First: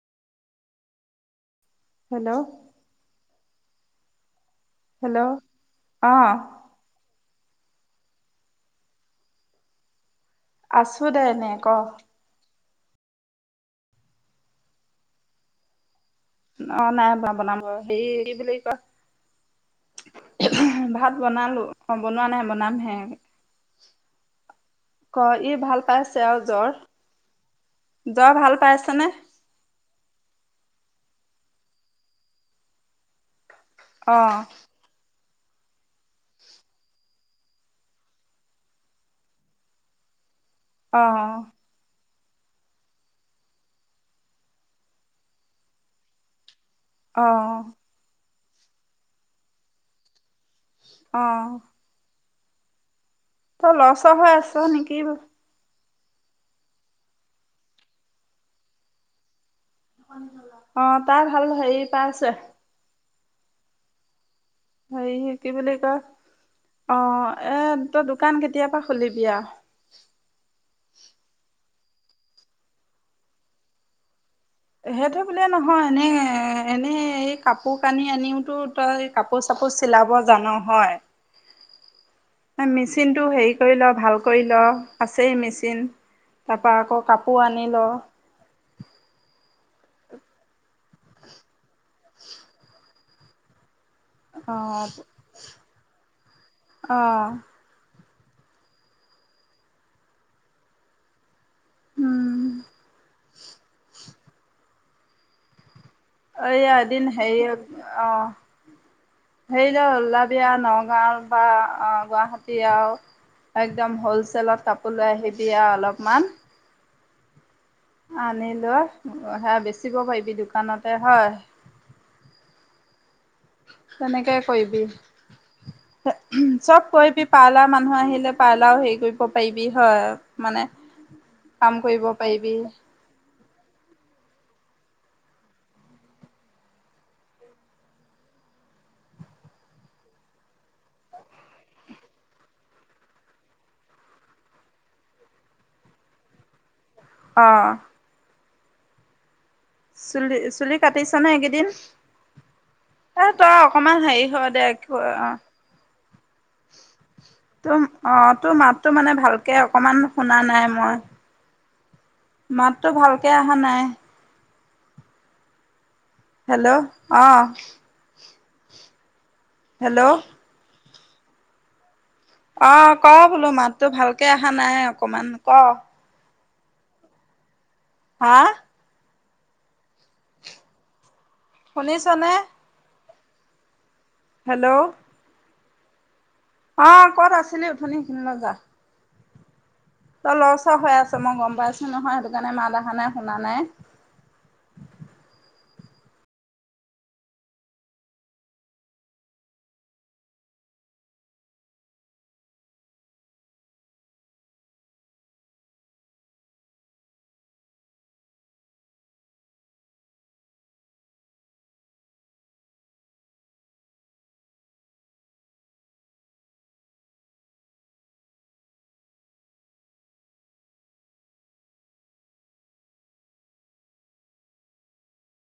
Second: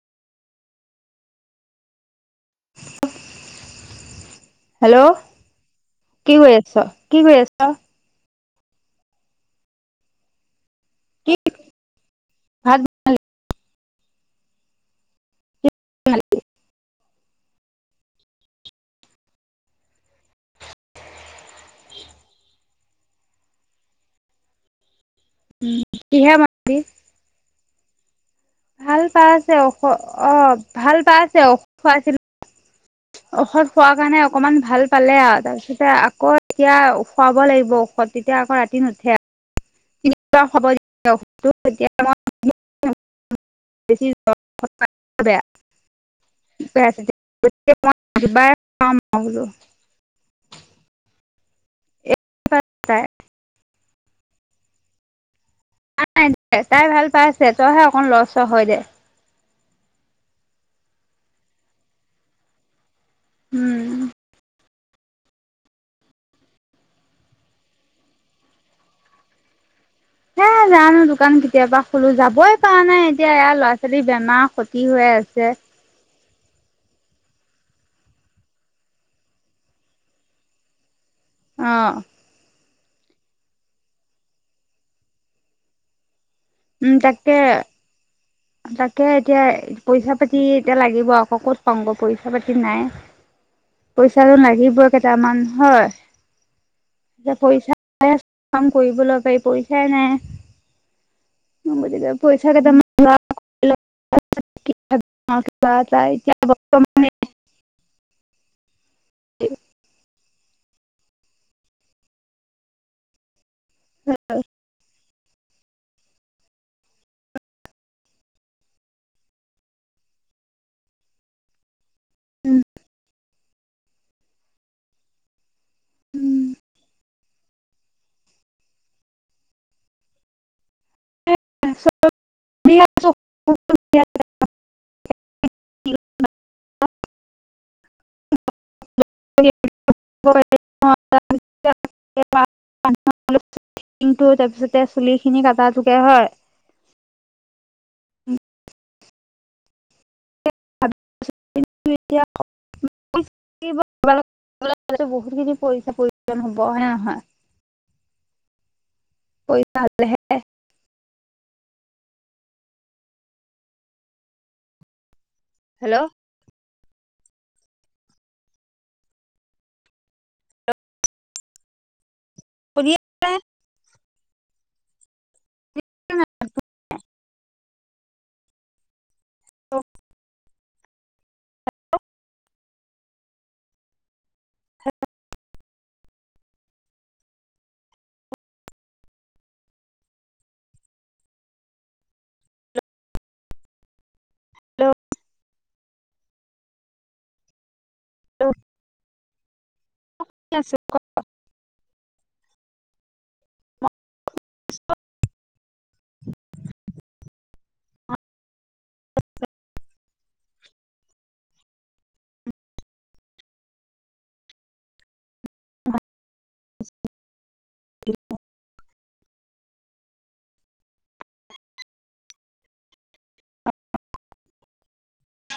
Hello [unintelligible] hello অ কি কৰি আছ কি কৰি আছ? অ আছো দে কি এনেই ক? ভাত খালি? উ [unintelligible] অ নাই বনা হে কি বুলি কয় ভাত বনালো অ বনোৱা নাই বনাম হে। ক ই ভাল পাইছে কিহে আৰু জ্বৰ। বনালি জ্বৰ ভাল পাইছেনে পাই আছে ঔষদ অ', ভাল পাইছে ঔষদ খুৱাইছিলোঁ। ঔষধ খোৱাৰ অ কাৰণে অকমান ভাল পালে আৰু। তাৰপিছতে আকৌ এতিয়া খুৱাব লাগিব ঔষধ তেতিয়া আকৌ ৰাতি নুঠে। অ হব এতিয়া [unintelligible] [unintelligible] [unintelligible] অ ম হ [unintelligible] অঁ প [unintelligible] লৰ-চৰ হৈ আছ নেকি? নাই-নাই দে তাই ভাল পাইছে তইহে অকণ লৰ হয় দে। অ তাৰ ভাল হেৰি পাইছে। উম হে কি বুলি কয় অ এ তই দোকান কেতিয়াপা খুলিবি আৰু? এ জানো দোকান কেতিয়াবা খলো যাবই পৰা নাই এতিয়া এয়া ল'ৰা-ছোৱালী বেমাৰ। ক্ষতি হৈ সেইটো আছে। বুলিয়ে নহয় এনে এ এনেই এই কাপোৰ কানি আনিওতো তই কাপোৰ-চাপোৰ চিলাব জনো হয়। অ মেচিনটো হেৰি কৰিল ভাল কৰি ল আছেই মেচিন। তাৰপৰা উম, আকৌ কাপোৰ আনি ল তাকে-তাকে এতিয়া পইচা পাতি এতিয়া লাগিব আকৌ ক'ত পাওঁ গৈ পইচা পাতি নাই। পইচ জন লাগিবই অঁ কেইটামান অঁ হয় পইচা কাম কৰিব লগাই পইচাই নাই বজ পইচা কেটা মংগা [unintelligible] ম [unintelligible] অ আদিন হেৰি অ হেৰি ল্লা ীয়া নগাঁও বা গুৱাহাটী আৰু একদম হ'লছেেলত কাপোৰ লৈ আহিব দিয়া অলপমান আনিলো সে বেচিব পাৰিবি দোকানতে হয় তেনেকে কবিি চবকৈ প পাৰ্লা মানুহ আহিলে পাৰ্লাও হেৰি কৰিব পাৰিবি হয় মানে কাম কৰিব পাৰিবি [unintelligible] তাৰপিছতে চুলিখিনি কটা যোকে হয় অ উ চুলি চুলি কাটিছ নে এইকেইদিন এই তই অকমান হেৰি হ দে ক অ বহুতখিনি পইচা প্ৰয়োজন হ'ব হয় নে নহয় ত অ তোৰ মাত টো মানে ভালকে পইচা অকমান হ'লেহে শুনা নাই মই মাততো ভালকে অহা নাই হেল্ল' হেল্ল' অ হেল্ল' অ শুনি ক বোলো মাততো ভাল তাকে অহা নাই অকণমান ক [unintelligible] [inaudible] হা অ শুনিছ নে হেল্ল' অ কত আছিলি উঠনি সেইখিনি লৈ যা তই লৰচৰ হৈ আছ মই গম পাইছো নহয় সেইটো কাৰণে মা দেখ নে শুনা নাই হেল্ল' অ আছে ক [unintelligible] স এক [unintelligible]